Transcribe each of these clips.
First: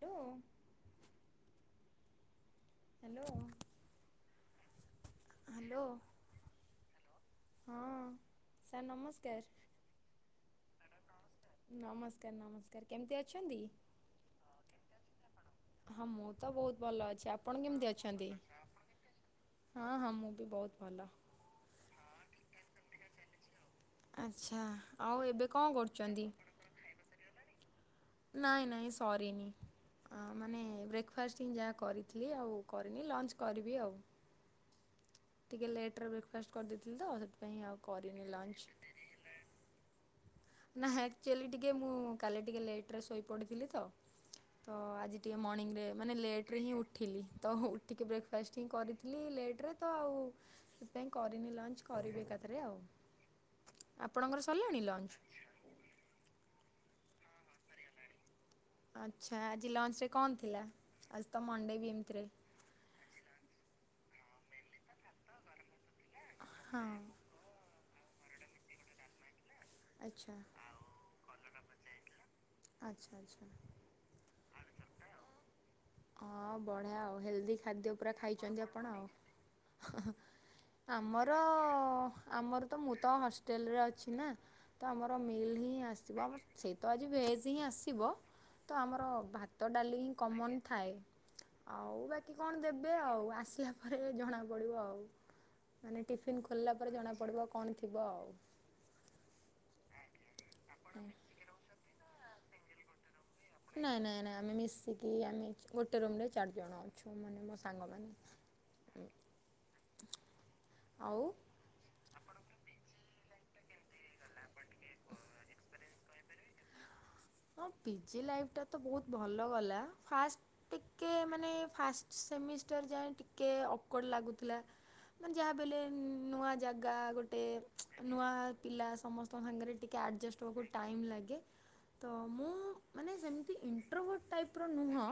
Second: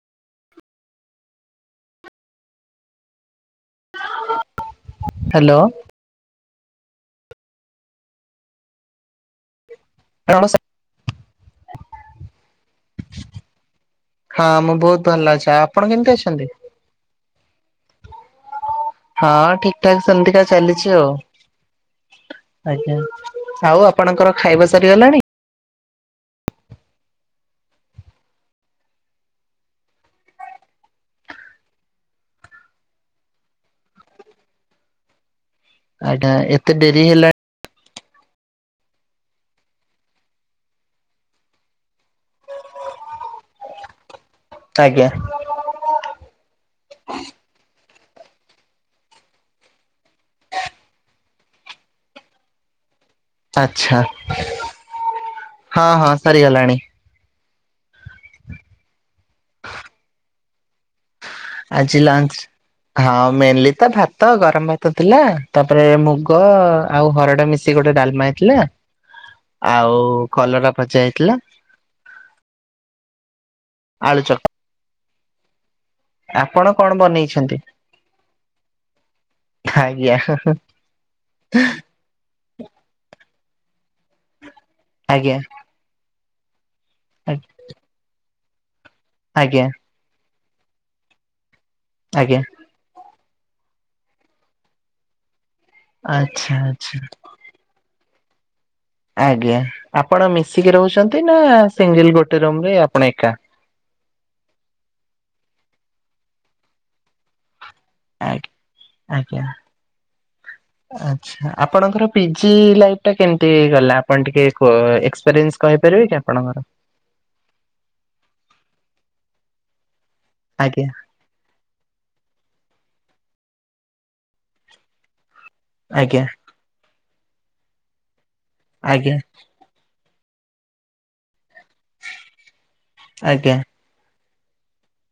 Hello hello hello ହଁ sir ନମସ୍କାର। ରହ ସା ନମସ୍କାର ନମସ୍କାର କେମିତି ଅଛନ୍ତି? ହଁ ମୁଁ ବହୁତ ଭଲ ଅଛି। ଆପଣ ହଁ କେମିତି ମୁଁ ଅଛନ୍ତି? ତ ବହୁତ ଭଲ ଅଛି। ଆପଣ କେମିତି ଅଛନ୍ତି? ହଁ ହଁ ଠିକଠାକ୍ ହଁ ମୁଁ ସେମିତିକା ବି ବହୁତ ଚାଲିଛି ଭଲ। ଆଉ। ଆଜ୍ଞା ଆଉ ଆପଣଙ୍କର ଆଚ୍ଛା ଖାଇବା ସରିଗଲାଣି? ଆଉ ଏବେ କଣ କରୁଛନ୍ତି? [inaudible] ନାଇଁ ନାଇଁ ସରିନି। ଅଁ ମାନେ ବ୍ରେକଫାଷ୍ଟ୍ ହିଁ ଯାହା କରିଥିଲି ଆଉ କରିନି ଲଞ୍ଚ୍ କରିବି ଆଉ। ଟିକେ ଲେଟରେ ଆଜ୍ଞା ବ୍ରେକଫାଷ୍ଟ୍ ଏତେ କରଦେଇଥିଲି ଡେରି ତ ହେଲାଣି ସେଥିପାଇଁ ଆଉ କରିନି ଲଞ୍ଚ୍। ନା ହେ ଆକ୍ଚୁଆଲି ଟିକେ ମୁଁ କାଲି ଟିକେ ଲେଟରେ ଶୋଇପଡ଼ିଥିଲି ତ, ତ ଆଜ୍ଞା ଆଜି ଟି କେ ମଣିଂରେ ମାନେ ଲେଟରେ ହିଁ ଉଠିଲି, ତ ଉଠିକି ବ୍ରେକଫାଷ୍ଟ୍ ହିଁ କରିଥିଲି ଲେଟରେ ତ ଆଉ ସେଥିପାଇଁ କରିନି ଲଞ୍ଚ୍ କରିବି ଏକାଥେରେ ଆଉ। ଆଚ୍ଛା ଆପଣଙ୍କର ସରିଲାଣି ଲଞ୍ଚ? ହଁ ହଁ ସରିଗଲାଣି। [inaudible] ଆଛା! ଆଜି ଲଞ୍ଚ୍ ରେ କଁ ଥିଲା? ଆଜ୍ ତମ ଆ ଆଜି ଲଞ୍ଚ୍ ରେ, ହଁ ମେନଲି ତ ଭାତ, ଗରମ ଭାତ ଥିଲା ତାପରେ ମୁଁ ଗ ହଁ ଆଉ ହରଡ ମିଶିକି ଗୋଟେ ଡାଲମା ହେଇଥିଲା। ଆଉ ଆଚ୍ଛା କଲରା ଭଜା ହେଇଥିଲା। ଆଚ୍ଛା! ଆଚ୍ଛା! ଆଳୁ ଚକ୍ ହଁଅଁ ବଢିଆ ଆଉ ହେଲଦି ଖାଦ୍ୟ ପୁରା ଖାଇଚନ୍ତି ଆପଣ ଆଉ। ହଅ ହଁ ଆଜ୍ଞା ଆମର ଅଁ ଆମର୍ ତ ମୁଁ ତ ହଷ୍ଟେଲରେ ଅଛି ନା ତ ଆମର ଆଜ୍ଞା ମିଲ୍ ହିଁ ଆସିବ ଆମର୍ ସେଇ ତ ଆଜି ଭେଜ୍ ହିଁ ଆସିବ ତ ଆମର ଭାତ, ଆଜ୍ଞା ଡାଲି ହିଁ କମନ୍। ଥାଏ। ଆଉ ବାକି ଆଜ୍ଞା କଣ ଦେବ୍ ଏ ଆଉ ଆସିଲା ପରେ ଜଣା ପଡ଼ିବ ଆଉ ମାନେ ଟିଫନ୍ ଆଚ୍ଛା ଖୋଲିଲା ପରେ ଆଚ୍ଛା ଜଣା ପଡ଼ିବ କଣ ଥିବ ଆଉ? ଆଜ୍ଞା। ଆପଣ ମିଶିକି ରହୁଛନ୍ତି ନା ସିଙ୍ଗିଲ୍ ଗୋଟେ ରୁମ୍ ରେ ଆପଣ ଏକା। ନାଇଁ ନାଇଁ ନାଇଁ ଆମେ ମିଶିକି ଆମେ ଖି ଗୋଟେ ରୁମ୍ ରେ ଚାର୍ ଜଣ ଅଛୁ, ମାନେ ମୋ ସାଙ୍ଗମାନେ। ଆଜ୍ଞା! ଆଜ୍ଞା! ଆଉ ଆଛା। ଆପଣଙ୍କର ପିଜି ଲାଇଫ୍ ଟା କେମ୍ ଟି ଗଲା, ଆପଣ ଟିକେ କୋ ଏକ୍ସପିରିଏନ୍ସ୍ କହିପାରିବେ କି ଆପଣଙ୍କର? ହଁ ପିଜି ଲାଇଫଟା ତ ବୋହୁତ୍ ଭଲ ଗଲା ଫାଷ୍ ଆଜ୍ଞା ଟିକେ ମାନେ ଫାଷ୍ ସେମିଷ୍ଟାର ଯାଏଁ ଟିକେ ଆକୋଡ୍ ଲାଗୁଥିଲା। ମାନେ ଯାହାବି ହେଲେ ନ୍ଉଁ ଆଜ୍ଞା ନୂଆ ଜାଗା ଗୋଟେ ଚୁ ନୂଆ ପିଲା ଆଜ୍ଞା ସମସ୍ତଙ୍କ ସାଙ୍ଗେରେ ଟି କେ ଆଡ଼ଜେଷ୍ଟ୍ ହବାକୁ ଟାଇମ୍ ଲାଗେ। ତ ମୁଁ ମାନେ ସେମତି ଆଜ୍ଞା ଇଣ୍ଟ୍ରୋଭଟ୍ ଟାଇପର ନୁହଁ।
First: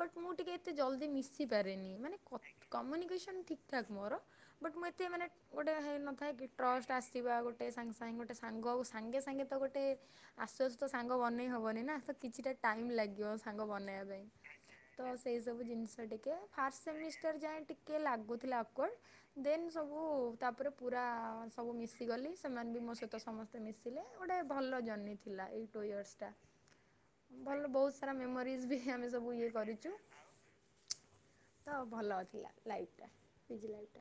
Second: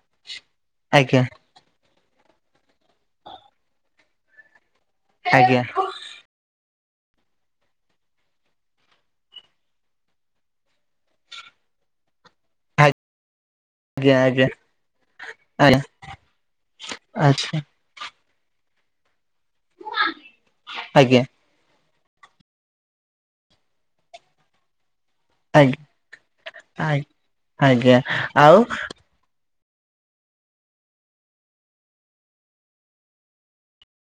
ବଟ୍ ମୁଁ ଟିକେ ଏତେ ଜଲଦି ଆଜ୍ଞା ମିଶି ପାରେନି ମାନେ କ କମ୍ୟୁନିକେସନ୍ ଠିକ୍ ଠାକ୍ ମୋର। ବଟ୍ ମୁଁ ଏତେ ମାନେ ଆଜ୍ଞା ଗୋଟେ ହେଇନଥାଏ ଗିଟ୍ ଟ୍ରଷ୍ଟ ଆସିବା ଗୋଟେ ସାଙ୍ଗେ ସାଙ୍ଗେ ଗୋଟେ ସାଙ୍ଗ ଆଉ ସାଙ୍ଗେ ସାଙ୍ଗେ ତ ଗୋଟେ ଆସୁଆସୁ ତ ସାଙ୍ଗ ବନେଇ ହବନି ନା ତ କିଛିଟା ଟାଇମ୍ ଲାଗିବ ସାଙ୍ଗ ବନେଇଆ ଆଜ୍ଞା ଆଜ୍ଞା ପାଇଁ। ତ ସେଇ ସବୁ ଆଜ୍ଞା ଜିନଷ ଟିକେ ଫାର୍ଷ ସେମିଷ୍ଟାର ଆଚ୍ଛା ଆଜ୍ଞା ଯାଏଁ ଟି କେ ଲାଗୁଥିଲା ଆକ୍ୱଡ୍ ଦେନ୍ ସବୁ ତାପରେ ପୁରା ଆଜ୍ଞା ହଁ ମୁଁ ମିଶିଗଲି ସେମାନେ ବି ମୋ ସହିତ ସମସ୍ତେ ମିଶିଲେ, ଗୋଟେ ଭଲ ଜର୍ନି ଥିଲା ଏଇ ଆଜ୍ଞା ଟୁ ଇୟର୍ସ ଟା। ଭଲ ବୋହୁତ୍ ଆଜ୍ଞା। ସାରା ଆଉ ମେମରିଜ୍ ବି ଆମେ ସବୁ ଇଏ କରିଚୁ। ତ ଭଲ ଥିଲା ଲାଇଫ୍ ଟା ପିଜି ଲାଇଫ୍ ଟା।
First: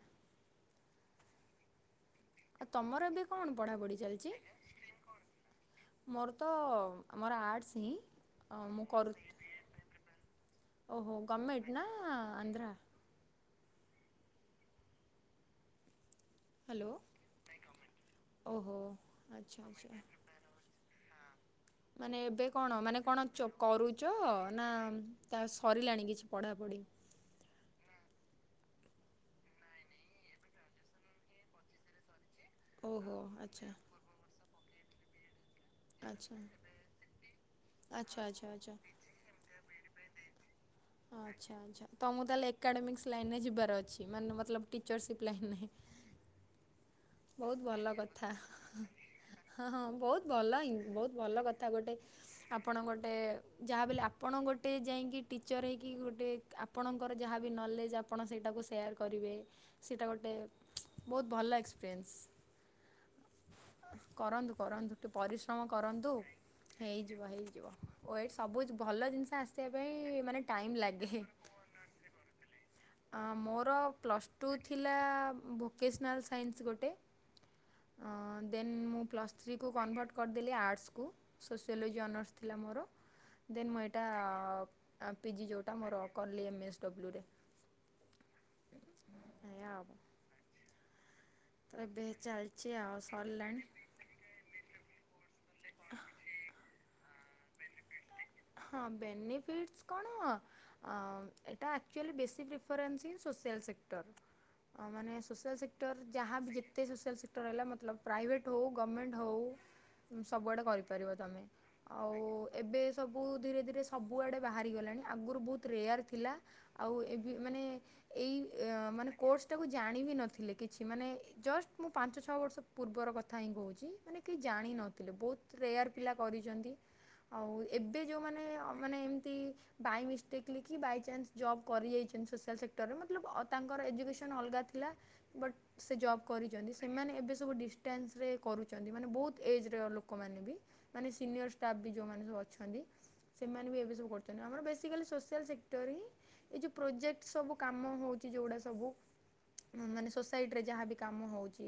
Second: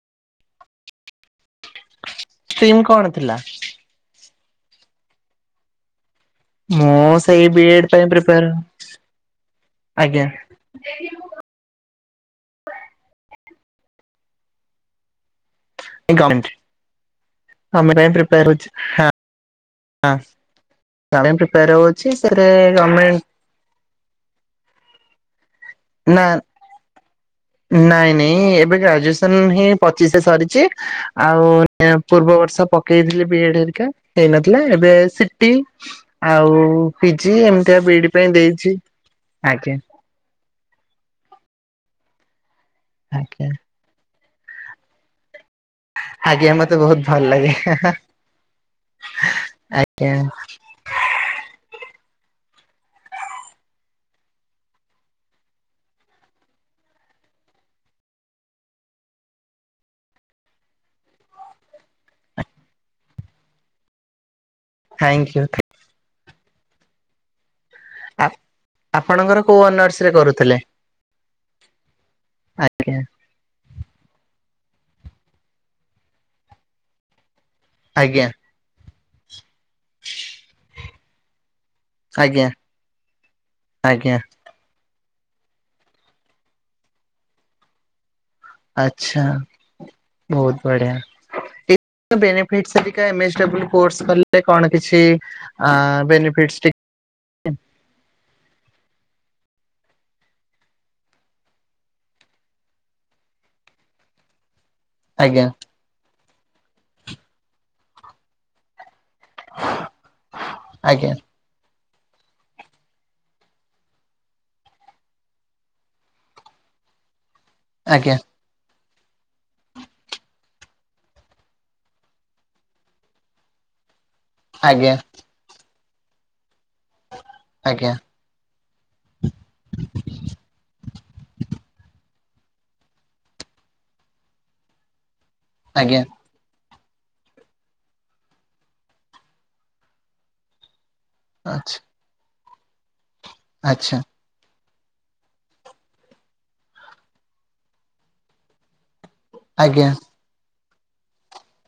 ଆଉ ଷ୍ଟ୍ରିମ୍ ତମର ଏବେ ଥିଲା? କଣ ପଢାପଢି ଚାଲଚି? ମୋର ତ ମୁଁ ମୋର ସେଇ ବି ଆର୍ଟସ୍ ଏଡ ହିଁ ପାଇଁ ପ୍ରିପେୟାର ଅଁ ମୁଁ କରୁ ଆଜ୍ଞା। ଓହୋ। ଗମେଟ୍ ନା ଆନ୍ଧ୍ରା। ନାଇଁ ଗମେଣ୍ଟ, ହ୍ୟାଲୋ ଗମେଣ୍ଟ ପାଇଁ ପ୍ରିପେଆର୍ ହୋଉଚି। ଓହୋ ହଁ ଆଚ୍ଛା ଆଚ୍ଛା। ହଁ [unintelligible] ପ୍ରିପେୟାର ହଉଛି ମାନେ ଏବେ ସେଥେରେ କଣ ମାନେ କଣ ଗମେଣ୍ଟ ଚ କରୁଛ ନା ତା ସରିଲାଣି ନା କିଛି ପଢାପଢି? ନାଇଁ ନାଇଁ ଏବେ ଗ୍ରାଜୁଏସନ୍ ହିଁ ପଚିଶରେ ସରିଛି ଆଉ ପୂର୍ବବର୍ଷ। ଓହୋ ପକେଇଥିଲେ ବିଏଡ ଆଚ୍ଛା ହେରିକା ହେଇନଥିଲା ଏବେ ସିଟି ଆଚ୍ଛା ଆଉ ପିଜି ଏମ। ତିଆ ବିଡି ଆଚ୍ଛା ପାଇଁ ଆଚ୍ଛା ଆଚ୍ଛା। ଦେଇଛି ଆଜ୍ଞା। ଆଚ୍ଛା ଆଚ୍ଛା ତମକୁ ତାହେଲେ ଏକାଡେମିକ୍ସ ଲାଇନ୍ ରେ ଆଜ୍ଞା ଯିବାର ଅଛି ମାନେ ମତଲବ ଟିଚରସିପ୍ ଲାଇନ୍ ରେ। ଆଜ୍ଞା ମତେ ବହୁତ। ଭଲ ଲାଗେ ବହୁତ ଭଲ କଥା ହ ହଁ ଆଜ୍ଞା। ବହୁତ ଭଲ ବହୁତ। ଭଲ କଥା ଗୋଟେ। ଆପଣ ଗୋଟେ ଯାହାବି ହେଲେ ଆପଣ ଗୋଟେ ଯାଇକି ଟିଚର୍ ହେଇକି ଗୋଟେ। ଆପଣଙ୍କର ଯାହାବି ନଲେଜ୍ ଆପଣ ସେଇଟାକୁ ସେୟାର୍ କରିବେ। ସେଇଟା ଗୋଟେ ବହୁତ ଭଲ ଏକ୍ସ। ପ୍ରେନ୍ସ କରନ୍ତୁ କରନ୍ତୁ ଟିକେ ଥ୍ୟାଙ୍କୟୁ ପରିଶ୍ରମ। କରନ୍ତୁ ହେଇଯିବ ହେଇଯିବ। ଓ ଏଟ୍ ସବୁ ଭଲ ଜିନିଷ ଆପଣଙ୍କର କୋଉ ଆସିବା ଅନର୍ସ ରେ ପାଇଁ ମାନେ କରୁଥିଲେ ଟାଇମ ଲାଗେ। ଆଜ୍ଞା। ଅଁ ମୋର ପ୍ଲସ୍। ଟୁ ଥିଲା ଭୋକେସନାଲ୍ ସାଇନ୍ସ ଗୋଟେ। ଆଜ୍ଞା ଦେନ୍ ମୁଁ ପ୍ଲସ୍ ଥ୍ରୀକୁ କନଭର୍ଟ କରିଦେଲି ଆର୍ଟସ୍ କୁ। ସୋସିଓଲୋଜି ଅନର୍ସ ଆଜ୍ଞା ଥିଲା ମୋର ଦେନ୍ ମୁଁ ଏଇଟା। ଆଜ୍ଞା ଆ ପିଜିି ଯୋଉଁଟା ମୋର କଲି ଏମ୍ଏସ୍ ଡବ୍ଲୁ ରେ। ଆଚ୍ଛା ଏୟା ଆଉ ତ ବହୁତ ବଢିଆ। ଏବେ ଏ ବେନିଫିଟ୍ ଚାଲିଛି ଆଉ ଏବିକା ଏମ ଏସ୍ ଡବ୍ଲୁ ସରିଲାଣି କୋର୍ସ କଲେ। ଏବେ କଣ କିଛି ବେନିଫିଟ। ହଁ ବେନିଫିଟସ୍ କଣ। ଏଟା actually basic preference in social sector. ଅ, ମାନେ ଆଜ୍ଞା ସୋସିଆଲ୍ ସେକ୍ଟର ଯାହା ବି ଯେତେ ସୋସିଆଲ୍ ସେକ୍ଟର ରହିଲା ମତଲବ ପ୍ରାଇଭେଟ୍। ହଉ ଗଭର୍ଣ୍ଣମେଣ୍ଟ ହଉ ସବୁଆଡ଼େ ଆଜ୍ଞା କରିପାରିବ ତୁମେ। ଆଉ ଏବେ ସବୁ ଧୀରେ ଧୀରେ ସବୁଆଡ଼େ ବାହାରିଗଲାଣି ଆଗରୁ ବହୁତ ରେୟାର୍ ଥିଲା। ଆଉ ଏ ମାନେ ଆଜ୍ଞା ଏଇ ମାନେ କୋର୍ସ ଟାକୁ ଜାଣିବି ନଥିଲେ କିଛି ମାନେ। ଜଷ୍ଟ ମୁଁ ପାଞ୍ଚ ଛଅ ବର୍ଷ ପୂର୍ବର କଥା ହିଁ କହୁଛି ମାନେ। କେହି ଆଜ୍ଞା ଜାଣିନଥିଲେ ବହୁତ ରେୟାର୍ ପିଲା କରିଛନ୍ତି। ଆଉ ଆଜ୍ଞା। ଏବେ ଯେଉଁମାନେ ମାନେ ଏମିତି। ବାଇ ମିଷ୍ଟେକ୍ଲି କି ବାଇ ଚାନ୍ସ ଜବ୍ କରି ଯାଇଛନ୍ତି ସୋସିଆଲ୍ ସେକ୍ଟରରେ ମତଲବ ତାଙ୍କର ଏଜୁକେସନ୍ ଅଲଗା। ବଟ୍ ସେ ଆଜ୍ଞା ଜବ୍। କରିଛନ୍ତି ସେମାନେ ଏବେ ସବୁ ଡିଷ୍ଟାନ୍ସରେ କରୁଛନ୍ତି ମାନେ ବହୁତ ଏଜ୍ ରେ ଲୋକମାନେ ବି। ମାନେ ସିନିୟର ଷ୍ଟାଫ୍ ବି ଯୋଉମାନେ ସବୁ ଅଛନ୍ତି ସେମାନେ ବି ଏବେ ଆଚ୍ଛା ସବୁ କର। ଆମର ବେସିକାଲି ସୋସିଆଲ୍ ସେକ୍ଟର ହିଁ। ଏଇ ଯୋଉ ପ୍ରୋଜେକ୍ଟ ସବୁ କାମ ହଉଛି ଯୋଉଗୁଡା ସବୁ। ଆଚ୍ଛା ମାନେ ସୋସାଇଟି ରେ ଯାହାବି କାମ ହଉଛି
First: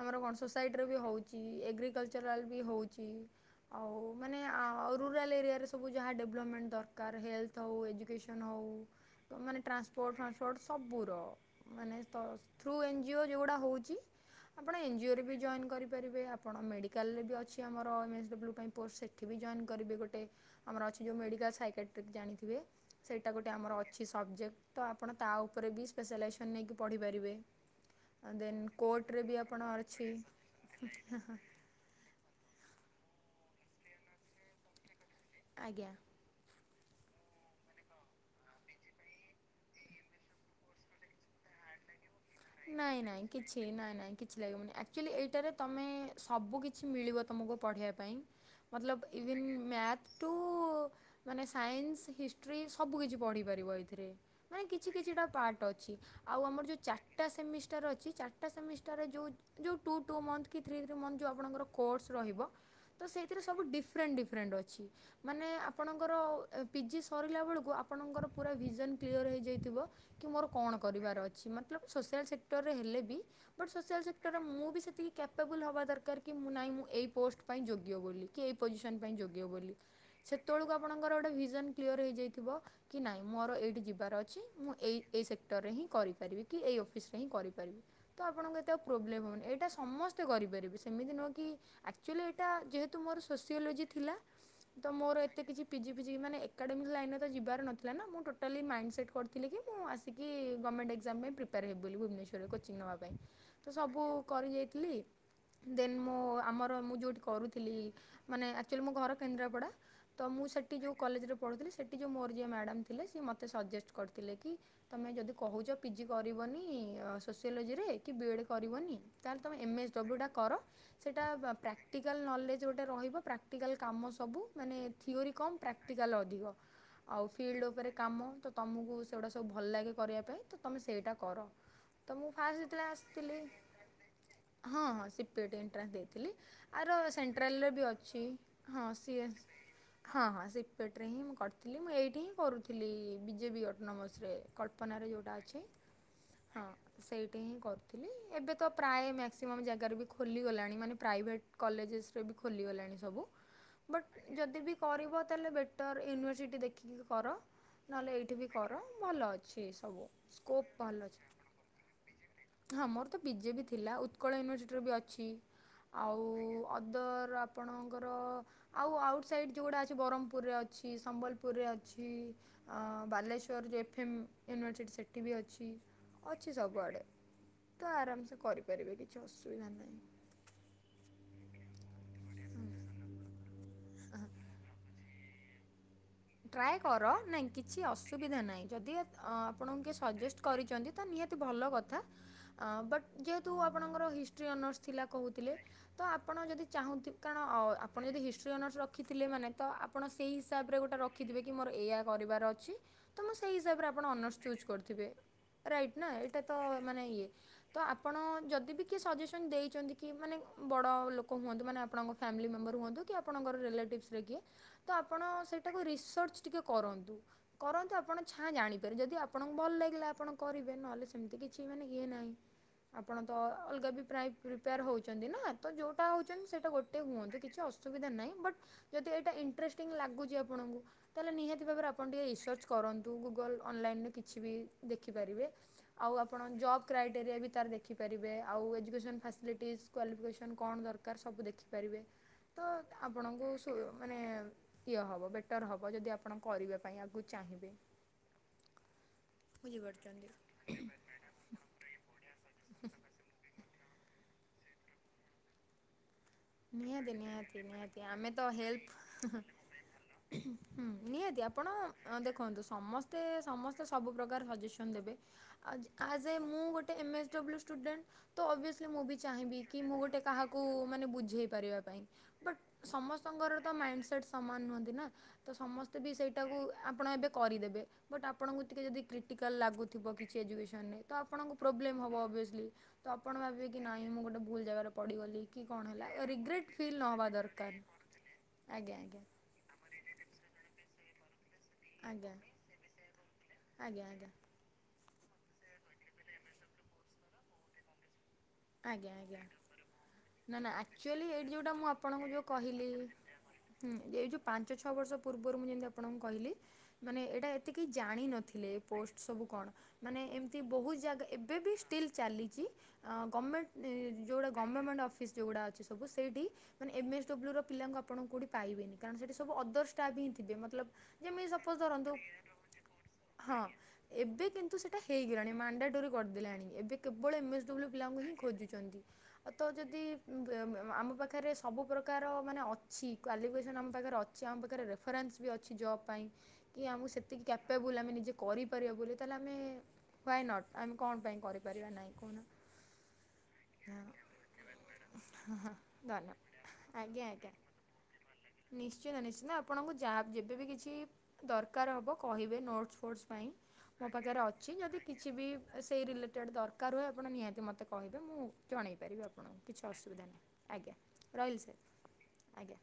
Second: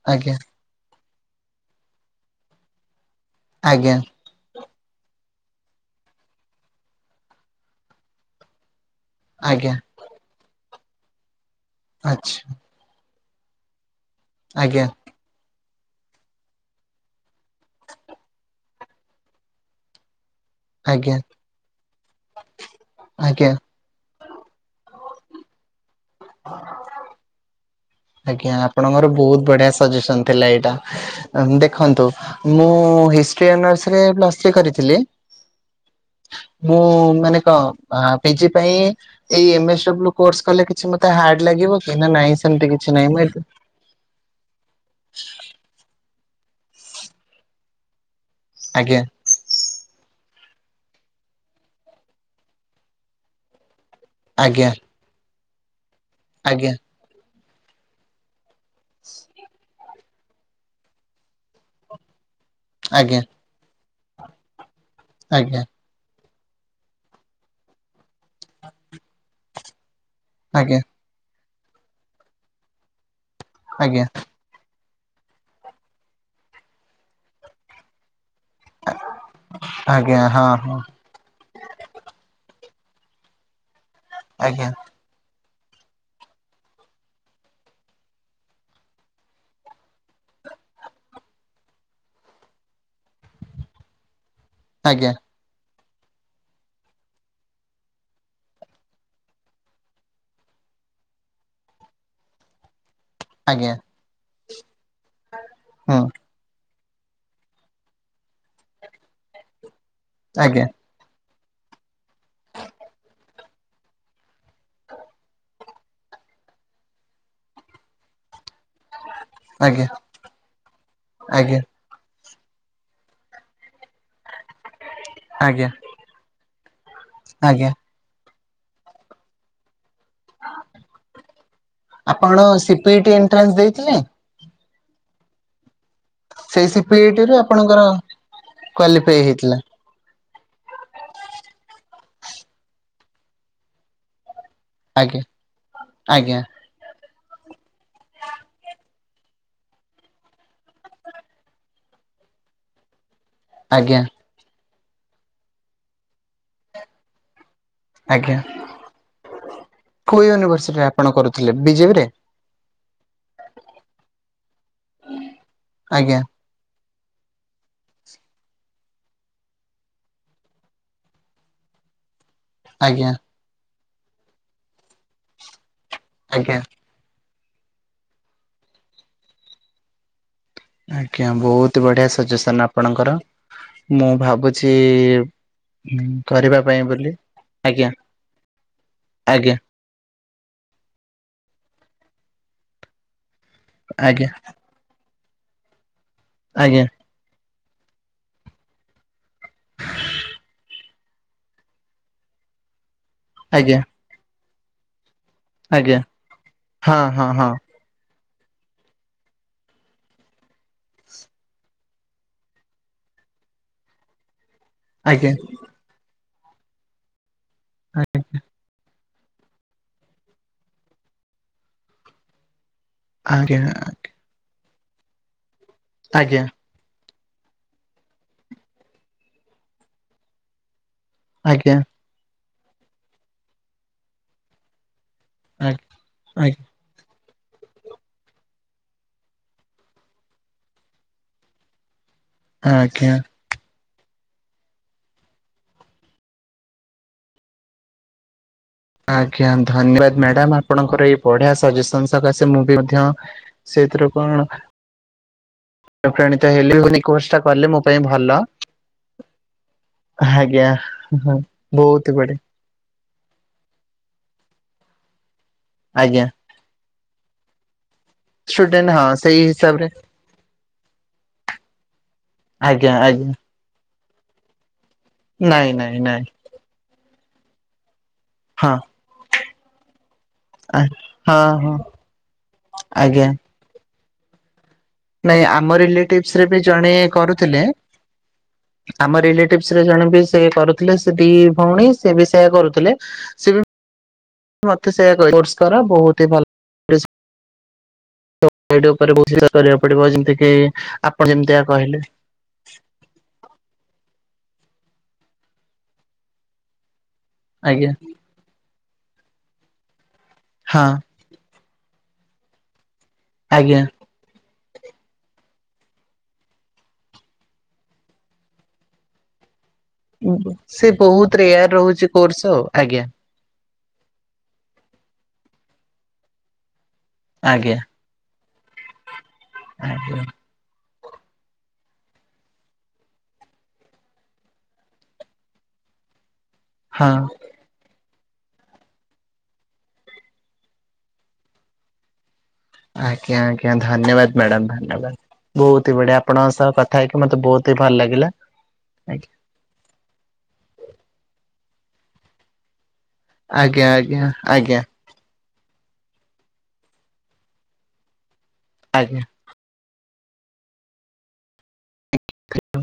ଆମର ଆଜ୍ଞା କଣ ସୋସା। ସାଇଟ୍ ରେ ବି ହେଉଛି ଏଗ୍ରିକଲଚରାଲ୍ ବି ହେଉଛି ଆଜ୍ଞା ଆଉ। ମାନେ ରୁରାଲ୍ ଏରିଆରେ ସବୁ ଯାହା ଡେଭଲପମେଣ୍ଟ ଦରକାର ହେଲଥ୍ ହୋଉ ଏଜୁକେସନ୍ ହୋଉ। ତ ଆଜ୍ଞା ମାନେ ଆଜ୍ଞା ଟ୍ରାନ୍ସପୋର୍ଟ ଫ୍ରାନ୍ସପୋର୍ଟ ସବୁର ମାନେ ଆଚ୍ଛା ଥ୍ରୁ ଏନ୍ଜିଓ ଯେଉଁଗୁଡ଼ା ହେଉଛି। ଆପଣ ଆଜ୍ଞା ଏନ୍ଜିଓରେ ବି ଜଏନ୍ କରିପାରିବେ ଆପଣ ମେଡ଼ିକାଲରେ ବି ଅଛି ଆମର ଏମ୍ଏସଡବ୍ଲ୍ୟୁ ପାଇଁ। ପୋଷ୍ଟ ସେଠି ବି ଜଏନ୍ କରିବି ଗୋଟେ। ଆମର ଅଛି ଯେଉଁ ଆଜ୍ଞା ମେଡ଼ିକାଲ୍ ସାଇକେଟ୍ରିକ୍ ଜାଣିଥିବେ ସେଇଟା ଆଜ୍ଞା ଗୋଟେ ଆମର ଅଛି ସବଜେକ୍ଟ୍। ତ ଆପଣ ତା ଉପରେ ବି ସ୍ପେଶାଲାଇଜେସନ୍ ନେଇକି ପଢ଼ିପାରିବେ। ଆଜ୍ଞା ଦେନ୍ ଆପଣଙ୍କର କୋର୍ଟରେ ବି ବହୁତ ଆପଣ ବଢ଼ିଆ ଅଛି ସଜେସନ୍ ଥିଲା ଏଇଟା ଦେଖନ୍ତୁ ମୁଁ ହିଷ୍ଟ୍ରି ଅନର୍ସରେ ପ୍ଲସ ଥ୍ରୀ କରିଥିଲି। ଆଜ୍ଞା। ମୁଁ ମାନେ କଣ ଆ ପିଜି ପାଇଁ ଏଇ ଏମେସଡବ୍ଲୁ କୋର୍ସ କଲେ କିଛି ମତେ ହାର୍ଡ ଲାଗିବ କି ନା ନାଇଁ ସେମିତି କି ଛି ନାଇଁ ନାଇଁ କିଛି ଲାଗିବନି ଆକ୍ଚୁଆଲି ଏଇଟାରେ ତମେ ସବୁ କିଛି ମିଳିବ ତମକୁ ପଢ଼େଇବା ପାଇଁ। ଆଜ୍ଞା ମତଲଵ୍ ଇଭେନ୍ ମ୍ୟାଥ୍ ଟୁ ମାନେ ସାଇନ୍ସ ହିଷ୍ଟ୍ରି ସବୁ କିିଛି ପଢ଼ିପାରିବ ଏଇଥିରେ। ମାନେ ଆଜ୍ଞା କିଛି କିଛିଟା ପାର୍ଟ ଅଛି ଆଉ ଆମର ଯୋଉ ଚା ଚାରିଟା ସେମିଷ୍ଟାର ଅଛି ଚାରିଟା ସେମିଷ୍ଟାର ରେ ଯଉ ଯଉ ଟୁ ଟୁ ମନ୍ଥ କି ଥ୍ରୀ ଥ୍ରୀ ମନ୍ଥ ଯଉ ଆପଣଙ୍କର କୋର୍ସ ରହିବ। ତ ଆଜ୍ଞା ସେଇଥିରେ ସବୁ ଡିଫରେଣ୍ଟ ଡିଫରେଣ୍ଟ ଅଛି ମାନେ ଆଜ୍ଞା ଆ ପଣଙ୍କର ପିଜି ସରିଲା ବେଳକୁ ଆପଣଙ୍କର ପୁରା ଭିଜନ କ୍ଲିଅର ହଇଯାଇଥିବ। କି ମୋର କଣ ଆଜ୍ଞା କଣିବାର ଅଛି ମତଲଵ୍ ସୋସିଆଲ୍ ସେକ୍ଟରରେ ହେଲେ ବି ବଟ୍ ସୋସିଆଲ୍ ଆଜ୍ଞା ସେ କାରଣ ମୁଁ ବି ସେତିକି କ୍ୟାପେବୁଲ୍ ହବା ଦରକାର କି ମୁଁ ନାହିଁ ମୁଁ ଏହି ପୋଷ୍ଟ ପାଇଁ ଯୋଗ୍ୟ ବୋଲି। କି ଏଇ ପୋଜିସନ ପାଇଁ ଯୋଗ୍ୟ ବୋଲି ଆଜ୍ଞା ଆଜ୍ଞା ହଁ ସେତେବେଳକୁ ହଁ ଆପଣ ଙ୍କର ଗୋଟେ ଭିଜନ୍ କ୍ଲିଅର ହେଇଯାଇଥିବ କି ନାଇଁ ମୋର ଏଇଠି ଯିବାର ଅଛି। ଆଜ୍ଞା। ମୁଁ ଏଇ ଏଇ ସେକ୍ଟରରେ ହିଁ କରିପାରିବି କି ଏଇ ଅଫିସ୍ ରେ ହିଁ କରିପାରିବି। ତ ଆପଣଙ୍କୁ ଏତେ ଆଉ ପ୍ରୋବ୍ଲେମ୍ ହବନି ଏଇଟା ସମସ୍ତେ କରିପାରିବେ ସେମିତି ନୁହଁ କି? ଆକ୍ଚୁଆଲି ଏଇଟା ଯେହେତୁ ମୋର ସୋସିଓଲୋଜି ଥିଲା ତ ଆଜ୍ଞା ମୋର ଏତେ କିଛି ପିଜି ଫିଜିି ମାନେ ଏକାଡେମିକ୍ ଲାଇନ୍ରେ ତ ଯିବାର ନଥିଲା ନା ମୁଁ ଟୋଟାଲି ମାଇଣ୍ଡ ସେଟ୍ କରିଥିଲି କି ମୁଁ ଆସ ସିକି ଗଭର୍ଣ୍ଣମେଣ୍ଟ ଏକ୍ଜାମ ପାଇଁ ପ୍ରିପେୟାର ହେବି ବୋଲି ଭୁବନେଶ୍ୱରରେ କୋଚିଂ ନବା ପାଇଁ ତ ଆଜ୍ଞା ସବୁ କରିଯାଇଥିଲି ଦେନ୍ ହୁଁ ମୁଁ ଆମ ମୁଁ ଯୋଉଠି କରୁଥିଲି ମାନେ ଏକ୍ଟୁଆଲୀ ମୋ ଘର କେନ୍ଦ୍ରାପଡ଼ା ତ ମୁଁ ଆଜ୍ଞା ସେଠୀ ଜଉ କଲେଜ ରେ ପଢ଼ୁଥୁଲୁ ସେଟି ଯଉ ମୋର ଯିଏ ମ୍ୟାଡାମ୍ ଥିଲେ ସିଏ ମତେ ସଜେଷ୍ଟ କରିଥିଲେ କି ତମେ ଯଦି କହୁଛ ପିଜି କରିବନି ସୋସିଓଲୋଜିରେ କି ବି ଏଡ଼୍ କରିବନି। ତାହେଲେ ତୁମେ ଏମ୍ ଆଜ୍ଞା ଏଚ୍ ଡବ୍ଲୁ ଟା କର ସେଇଟା ଆଜ୍ଞା ପ୍ରାକ୍ କ୍ଟିକାଲ୍ ନଲେଜ୍ ଗୋଟେ ରହିବ ପ୍ରାକ୍ଟିକାଲ୍ କାମ ସବୁ ମାନେ ଥିଓରି କମ୍ ଆଜ୍ଞା। ପ୍ରା କ୍ଟିକାଲ୍ ଅଧିକ ଆଉ ଫିଲ୍ଡ ଆଜ୍ଞା ଉପରେ କାମ ତ ତମକୁ ସେଗୁଡ଼ା ସବୁ ଭଲ ଲାଗେ କରିବାପାଇଁ ତ ତମେ ସେଇଟା କର ତ ମୁଁ ଆପଣ ଫାଷ୍ଟ ଯେତେବେଳେ ସିପିଇଟି ଆସିଥିଲି ଏଣ୍ଟ୍ରାନ୍ସ ଦେଇଥିଲେ ହଁ ହଁ ସିପିଣ୍ଟ୍ରାନ୍ସ ଦେଇଥିଲି। ସେଇ ଆର ସିପିଇଟି ରୁ ସେଣ୍ଟ୍ରାଲ୍ ରେ ଆପଣଙ୍କର ବି ଅଛି ହଁ କ୍ୱାଲିଫାଇ ସିଏ ହେଇଥିଲା ହଁ ହଁ ସିପେଟ୍ ରେ ହିଁ ମୁଁ କରିଥିଲି ମୁଁ ଏଇଠି ହିଁ କରୁଥିଲି ବିଜେ ବି ଅଟୋନୋମସ୍ ରେ କଳ ପନାରେ ଆଜ୍ଞା ଜୋଉଟା ଅଛି ଆଜ୍ଞା ହଁ। ସେଇଠି ହିଁ କରିଥିଲି ଏବେ ତ ପ୍ରାୟ ମ୍ୟାକ୍ସିମମ୍ ଜାଗାରୁ ବି ଖୋଲିଗଲାଣି ମାନେ ପ୍ରାଇଭେଟ୍ କଲେଜେସ୍ରେ ବି ଖୋଲିଗଲାଣି ସବୁ। ଆଜ୍ଞା ବଟ୍ ଯଦି ବି କରିବ ତାହେଲେ ବେଟର୍ ୟୁନିଭର୍ସିଟି ଦେଖିକି କର। ନହେଲେ ଆଜ୍ଞା। ଏଇଠି ବି କର ଭଲ ଅଛି ସବୁ କୋଉ ସ୍କୋପ୍ ୟୁନିଭର୍ସିଟିରେ ଆପଣ ଭଲ ଅଛି। କରୁଥିଲେ ବିଜେପିରେ ହଁ ମୋର ତ ବିଜେ ବି ଥିଲା ଉତ୍କଳ ୟୁନିଭର୍ସିଟିର ବି ଅଛି ଆଜ୍ଞା ଆଉ ଅଦର ଆପଣଙ୍କର ଆଉ ଆଉଟ୍ସାଇଡ଼୍ ଜୋଉଡ଼ା ଅଛି ବ୍ରହ୍ମପୁରରେ ଅଛି ସମ୍ବଲପୁରରେ ଅଛି। ଆଜ୍ଞା ବାଲେଶ୍ଵରରେ ଏଫ୍ ଏମ୍ ୟୁନିଭର୍ସିଟି ସେଠି ବି ଅଛି। ଅଛି ଆଜ୍ଞା। ସବୁଆଡ଼େ ତ ଆରାମ୍ ସେ କରିପାରିବେ କିଛି ଅସୁବିଧା ନାହିଁ। ଆଜ୍ଞା ବହୁତ ବଢିଆ ସଜେସନ ଆପଣଙ୍କର। ମୁଁ ଭାବୁଛି ହୁଁ ଟ୍ରାଏ କର ନାଇଁ କିଛି ଅସୁବିଧା ନାହିଁ ଯଦି ଅ ଆଜ୍ଞା ଆପଣଙ୍କୁ କିଏ ସଜେଷ୍ଟ୍ କରିଚନ୍ତି ତ ନିହାତି ଭଲ କଥା ଅଁ ବଟ୍ ଯେହେତୁ ଆପଣଙ୍କ ର ଆଜ୍ଞା ହିଷ୍ଟ୍ରି ଅନର୍ସ ଥିଲା କହୁଥିଲେ ତ ଆପଣ ଯଦି ଆଜ୍ଞା ଚାହୁଁଥିବ୍ କାରଣ ଆପଣ ଯଦି ହିଷ୍ଟ୍ରି ଅନର୍ସ ରଖିଥିଲେ ମାନେ ତ ଆପଣ ସେଇ ହିସାବରେ ଗୋଟେ ରକ୍ ଖିଥିବେ କି ମୋର ଏଇଆ କରିବାର ଅଛି ତ ମୁଁ ସେଇ ଆଜ୍ଞା ହିସାବରେ ଆପଣ ଅନର୍ସ ଚୁଜ୍ କରିଥିବେ। ରାଇଟ୍ ଆଜ୍ଞା ନା ଏଇଟାତ ହଁ ମାନେ ଇଏ। ହଁ ହଁ ତ ଆପଣ ଯଦିବି କିଏ ସଜେସନ୍ ଦେଇଚନ୍ତି କି ମାନେ ବଡ ଲୋକ ହୁଅନ୍ତୁ ମାନେ ଆପଣଙ୍କ ଫ୍ୟାମିଲି ମେମ୍ବର ହୁଅନ୍ତୁ କି ଆପଣଙ୍କର ରିଲେଟିଭ୍ସରେ କିଏ ତ ଆପଣ ଆଜ୍ଞା ସେଇଟାକୁ ରିସର୍ଚ୍ଚ ଟିକେ କରନ୍ତୁ, କରନ୍ତୁ ଆପଣ ଛାଁ ଜାଣିପାରିବେ ଯଦି ଆ ଆପଣଙ୍କୁ ଭଲ ଲାଗିଲା ଆପଣ କରିବେ ନହେଲେ ସେମିତି କିଛି ମାନେ ଇଏ ନାଇଁ। ଆପଣ ତ ଆଜ୍ଞା ଅଲଗା ବି ପ୍ରାୟ ପ୍ରିପେୟାର ହଉଚନ୍ତି ନା ତ ଯୋଉଟା ହଉଚନ୍ତି ଆଜ୍ଞା ସେଇଟା ଗୋଟେ ଟେ ହୁଅନ୍ତୁ କିଛି ଅସୁବିଧା ନାଇଁ ବଟ୍ ଯଦି ଏଇଟା ଇଣ୍ଟ୍ରେଷ୍ଟିଂ ଲାଗୁଚି ଆପଣଙ୍କୁ ତାହେଲେ ନିହାତି ଆଜ୍ଞା ଭାବରେ ଆପଣ ଟିକିେ ରିସର୍ଚ୍ଚ କରନ୍ତୁ। ଗୁଗଲ୍ ଅନଲାଇନ୍ ରେ କିଛି ବି ଦେଖିପାରିବେ। ଆଉ ଆପଣ ଆଜ୍ଞା ଜବ୍ କ୍ରାଇଟେରିଆ ବି ତାର ଦେଖିପାରିବେ ଆଉ ଏଜୁକେସନ୍ ଫାସିଲିଟିଜ କ୍ୱାଲିଫିକେସନ୍ କଣ ଦରକାର ସବୁ ଦେଖି ପାରିବେ ତ ଆଜ୍ଞା ଆପଣଙ୍କୁ ସୁ-ମାନେ ଇଏ ହବ ବେ ବେଟର୍ ହବ ଯଦି ଆପଣ କରିବା ପାଇଁ ଆଗୁକୁ ଚାହିଁବେ। ଆଜ୍ଞା ଧନ୍ୟବାଦ୍ ବୁଝିପାରୁଛନ୍ତି। ମ୍ୟାଡାମ୍ ଆ ଆପଣଙ୍କର ଏଇ ବଢିଆ ସଜେସନ ସକାଶେ ମୁଁ ବି ମଧ୍ୟ ସେଇଥିରୁ କଣ୍ ବୋଲି ନିହାତି କୋର୍ସ ଟା ନିହାତି କଲେ ମୋ ପାଇଁ ନିହାତି ଆମେ ଭଲ ତ ହେଲ୍ପ୍ ହଁ ହଁ ଆଜ୍ଞା। ହୁଁ ହଁ ନିହାତି ଆପଣ ବହୁତ ବଢିଆ ଦେଖନ୍ତୁ ସମସ୍ତ ତେ ସମସ୍ତେ ସବୁପ୍ରକାର ସଜେସନ୍ ଦେବେ ଆଜ୍ଞା ଆଜ୍-ଆଜ୍ ଏ ମୁଁ ଗୋ ଟେ ଏମ ଏସ୍ ଡବ୍ଲ୍ୟୁ ଷ୍ଟୁଡେଣ୍ଟ ତ ଓଭିୟସଲି ଷ୍ଟୁଡେଣ୍ଟ ମୁଁ ହଁ ବି ସେଇ ଚାହିଁବି କି ହିସାବରେ ମୁଁ ଗୋଟେ କାହାକୁ ମାନେ ବୁଝେଇ ପାରିବା ପାଇଁ। ବଟ୍ ଆଜ୍ଞା ଆଜ୍ଞା ସମସ୍ତଙ୍କର ତ ମାଇଣ୍ଡ ସେଟ୍ ସମାନ ନୁହନ୍ତି ନା। ତ ନାଇଁ ସମସ୍ତେ ନାଇଁ ବି ନାଇଁ ସେଇଟାକୁ ଆପଣ ଏବେ କରିଦେବେ ବଟ୍ ଆପଣଙ୍କୁ ହଁ ଟିକେ ଯଦି କିଟିକାଲ୍ ଲାଗୁଥିବ କିଛି ଏଜୁକେସନରେ ତ ହଁ ଆପଣଙ୍କୁ ହଁ ପ୍ରୋବ୍ଲେମ୍ ହେବ ଅଭିଅସ୍ଲି। ତ ଆଜ୍ଞା। ଆପଣ ଭାବିବେ କି ନାଇଁ ମୁଁ ଗୋଟେ ଭୁଲ୍ ଜାଗାରେ ପଡିଗଲି ନାଇଁ କି ଆମ କଣ ହେଲା। ରିଲେଟିଭସ ରେ ବି ରଗ୍ରେଟ ଜଣେ ଫିଲ୍ ନହବା ଦରକାର୍ ଆଜ୍ଞା ଆଜ୍ଞା। ରିଲେଟିଭ୍ସରେ ଜଣେ ବି ସେ କରୁ ଥିଲେ ସେ ଦି ଭଉଣୀ ସେ ବି ଆଜ୍ଞା ସେୟା କରୁଥିଲେ, ସେ ବି ଆଜ୍ଞା ଆଜ୍ଞା ମତେ ସେୟା ବହୁତ ହି ଭଲ [inaudible] ଆଜ୍ଞା ଆଜ୍ଞା ପଡିବ ଯେମିତି। କି ନା ନା ଆକ୍ଚୁଆଲି ଆପଣ ଏଇଠି ଯେମିତିଆ ଯୋଉଟା ମୁଁ କହିଲେ ଆପଣଙ୍କୁ ଯୋଉ କହିଲି ହୁଁ ଏଇ ଯୋଉ ପାଞ୍ଚ ଛଅ ବର୍ଷ ପୂର୍ବରୁ ମୁଁ ଯେମିତି ଆପଣଙ୍କୁ କହିଲି ମାନେ ଏ ଟା ଏତେ କେହି ଆଜ୍ଞା ଜାଣିନଥିଲେ ଏ ପୋଷ୍ଟ୍ ସବୁ କଣ ମାନେ ଏମିତି ହଁ ବହୁତ ଜାଗା ଏବେ ବି ଷ୍ଟିଲ୍ ଚାଲିଚି ଆଁ ଆଜ୍ଞା ଗମେଣ୍ଟ୍ ଯୋଉଗୁଡା ଗମମେଣ୍ଟ ଅଫ୍ ଅଫିସ୍ ଯୋଉଗୁଡା ଅଛି ସବୁ ସେଇଠି ମାନେ ଏମ ଏସ୍ ଡବ୍ଲ୍ୟୁର ପିଲାଙ୍କୁ ଆପଣ କୋଉଠି ପାଇବେନି କାରଣ ସେଠି ସବୁ ଅଦର୍ସ ଷ୍ଟାପ୍ ହିଁ ଥିବେ, ମତଲବ ସେ ବହୁତ ଯେମିତି ରେୟାର ସପୋଜ ରହୁଛି ଧରନ୍ତୁ କୋର୍ସ ଆଉ ଆଜ୍ଞା ହଁ ଏବେ କିନ୍ତୁ ସେଟା ହେଇଗଲାଣି ମାଣ୍ଡାଟୋରି କରିଦେଲାଣି ଏବେ କେବଳ ଏମ୍ ଏସ୍ ଆଜ୍ଞା ଡବ୍ଲ୍ୟୁ ପିଲାଙ୍କୁ ହିଁ ଖୋଜୁଚନ୍ତି। ଆଉ ତ ଯଦି ଆଜ୍ଞା ଏ-ମ୍-ମ୍ ଆମ ପାଖରେ ସବୁ ପ୍ରକାର ମାନେ ଅଛି କ୍ୱାଲିଫିକେସନ୍ ଆମ ପାଖରେ ଅଛି ଆମ ପାଖରେ ରେ ଫରାନ୍ସ୍ ବି ଅଛି ଜବ୍ ପାଇଁ କି ଆମକୁ ହଁ ସେତିକି କ୍ୟାପାବୁଲ ଆମେ ନିଜେ କରିପାରିବା ବୋଲି ତାହେଲେ ଆମେ ହ୍ୱାଏ ନଟ୍ ଆମେ କଣ ପାଇଁ କରିପାରିବା ନାହିଁ କହୁନା। ଆଜ୍ଞା ଆଜ୍ଞା ଧନ୍ୟବାଦ। ମ୍ୟାଡାମ୍ [unintelligible] ବହୁତ ହି ବଢିଆ ଧନ୍ୟବାଦ ଆପଣଙ୍କ ସହ କଥା ହେଇକି ଆଜ୍ଞା ମତେ ଆଜ୍ଞା। ବହୁତ ହି ଭଲ ଲାଗିଲା। ନିଶ୍ଚିନ୍ତ ନିଶ୍ଚିନ୍ତ ଆପଣଙ୍କୁ ଯାହା ଯେବେବି କିଛି ଦରକାର ହେବ କହିବେ ନୋଟସ ଫୋଟସ୍ ପାଇଁ ଆଜ୍ଞା ମୋ ଆଜ୍ଞା ପାଖରେ ଆଜ୍ଞା ଅଛି ଆଜ୍ଞା ଯଦି କିଛି ବି ସେଇ ରିଲେଟେଡ଼୍ ଦରକାର ହୁଏ ଆପଣ ନିହାତି ମୋତେ କହିବେ ମୁଁ ଜଣେଇ ଆଜ୍ଞା ପାରିବି ଆପ ଆପଣଙ୍କୁ କିଛି ଅସୁବିଧା ନାହିଁ ଆଜ୍ଞା ରହିଲି ସାର୍ ଆଜ୍ଞା।